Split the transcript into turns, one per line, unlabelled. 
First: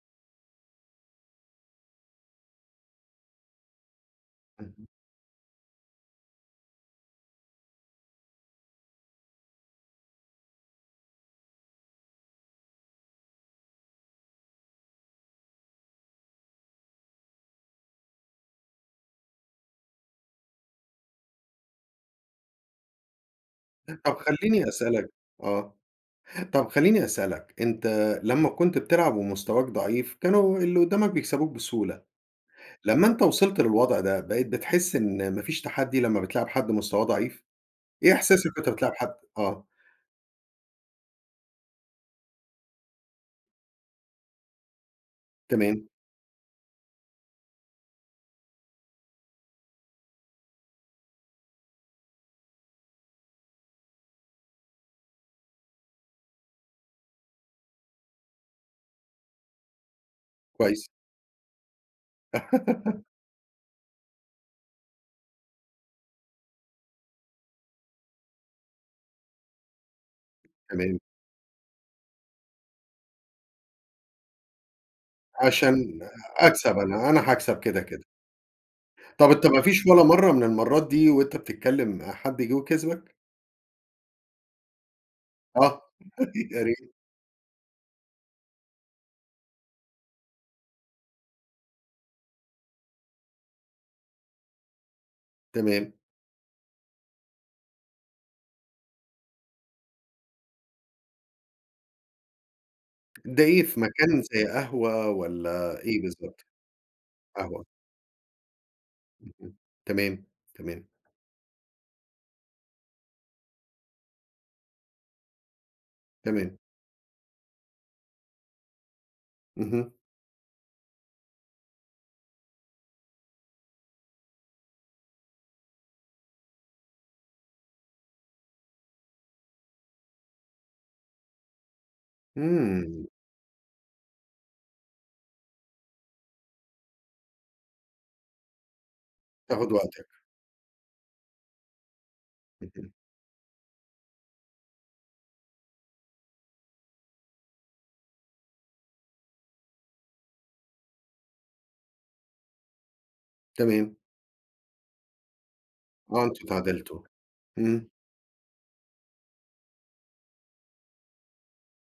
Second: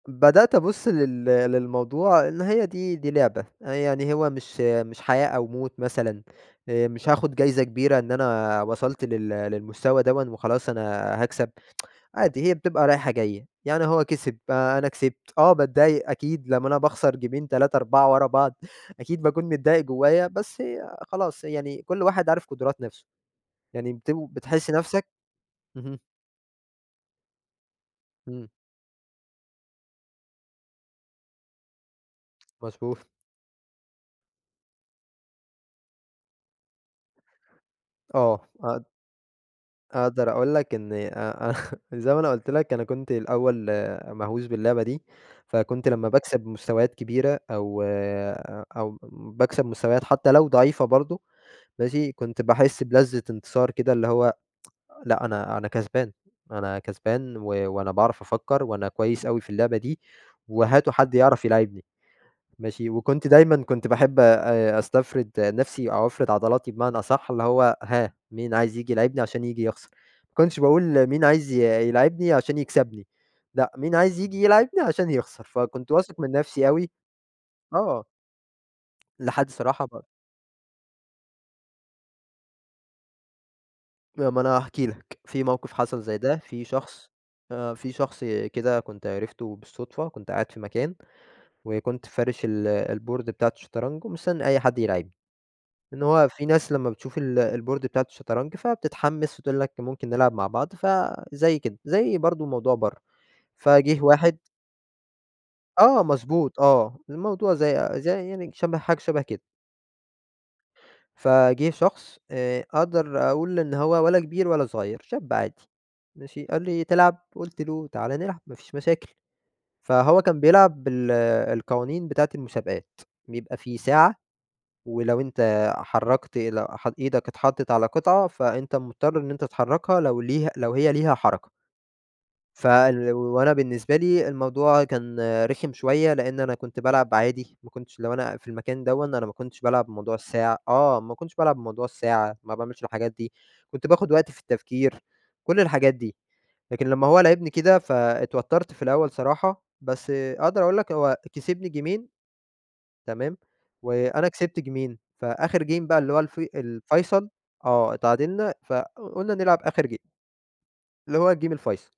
بدأت أبص لل للموضوع إن هي دي دي لعبة، يعني هو مش
إمم.
مش حياة أو موت مثلًا آآ، مش هاخد جايزة كبيرة إن أنا وصلت لل للمستوى دوًا وخلاص أنا هاكسب، عادي هي بتبقى رايحه جايه يعني هو كسب أنا كسبت آه، باتضايق أكيد لما أنا باخسر جيْمين 3 4 ورا بعض أكيد باكون متضايق جوّايا، بس خلاص يعني كل واحد عارف قدرات نًفْسه. يعني بت
طب خلًيني
بتحس نَفْسك
أسألك آه،
إمم.
طيب خلًيني أسألك، أنت
إمم.
لما كنت بتلعب ومستواك ضعيف كانوا اللي قدامك بيكسبوك بسهولة،
مضبوط.
لما أنت وصْلت للوضع ده بقيت بتحس إن ما فيش تحدّي لما بتلاعب حد مستواه ضعيف؟ إيه
آه.
إحساسك وأنت
اقد
بتلاعب حد آه.
أقدر أقول لك إن آآ، زي ما أنا قُلت لك أنا كنت الأول مهْوس باللعبة دي،
تمام.
فكنت لما باكسب مستويات كبيرة أو آآ، أو باكسب مستويات حتى لو ضعيفة برضه ماشي؟ كنت باحس بلذّة انتصار كده اللي هو لأ أنا أنا كسبان، أنا كسبان، و وأنا باعرف أفكر وأنا كويس أوي في اللعبة دي،
كويس.
وهاتوا حد يعرف يلاعبْني ماشي؟ وكنت دايمًا كنت باحب آآ، أسْتفْرد نَفْسي أو أفْرِد عضلاتي بمعنى أصح اللي هو هاه مين عايز ييجي يلاعبْني عشان ييجي يخسر، ما كنتش
تمام.
باقول مين عايز ي يلاعبْني عشان يكْسبْني، لأ مين عايز ييجي يلاعبني عشان يخسر، فكنت
عشان
واثق من نَفْسي
أكسب
أوي
أنا، أنا هاكسب كده كده.
آه.
طب
لحد
أنت ما
الصراحة
فيش
ب
ولا مرة من المرات دي وأنت بتتكلم حد جه وكسبك؟
ما أنا هاحكِي لك، في موقف
آه
حصل زي ده
يا
في
ريْت.
شخص آآ، في شخص كده كنت عرفته بالصدفة كنت قاعد في مكان، وكنت فارِش ال الboard بتاعة الشطرنج ومستنى أي حد يلاعبْني،
تمام.
إن هو في ناس لما بتشوف ال الboard بتاعة الشطرنج فبتتحمِّس وتقول لك ممكن نلعب مع بعض، فزي كده، زي برضه موضوع برا
ده إيه في
فجيه
مكان
واحد
زي قهوة ولّا إيه
آه
بالضبط؟
مضبوط، آه، الموضوع
قهوة.
زي زي يعني شَبه حاجة شَبه كده
إمم، تمام، تمام.
فجه شخص آآ، أقدر أقول إن هو ولا كبير ولا صغير شاب عادي ماشي؟
تمام.
قال لي: "تلعب؟" قُلت له: "تعالَ نلعب ما فيش مشاكل"
اهم.
فهو كان بيلعب بال القوانين بتاعة المسابقات، بيبقى فيه ساعة ولو أنت حرّكت ل ح إيدك اتحطّت على قطعة فأنت مُضْطر إن أنت تحركها لو ليها لو هي ليها حركة ف
إمم.
وأنا بالنسبة لي الموضوع كان رِخِم شوية لأن أنا كنت بالعب عادي، ما كنتش لو أنا في المكان دوًا أنا ما كنتش
تاخد
بالعب
وقتك.
بموضوع الساعة آه، ما كنتش بالعب بموضوع الساعة ما باعملش
اهم.
الحاجات دي، كنت باخد وقتي في التفكير كل الحاجات دي لكن لما هو لاعبني كده فاتْوتَّرت في الأول صراحة، بس أقدر أقول لك هو كسبني جيْمين تمام،
تمام.
وأنا كسبت جيْمين فآخر game بقى اللي هو
آه
الف
أنتم اتْعادِلْتوا،
الفيْصَل
إمم.
آه، اِتعادِلْنا فقُلنا نلعب آخر game اللي هو الgame الفيْصَل.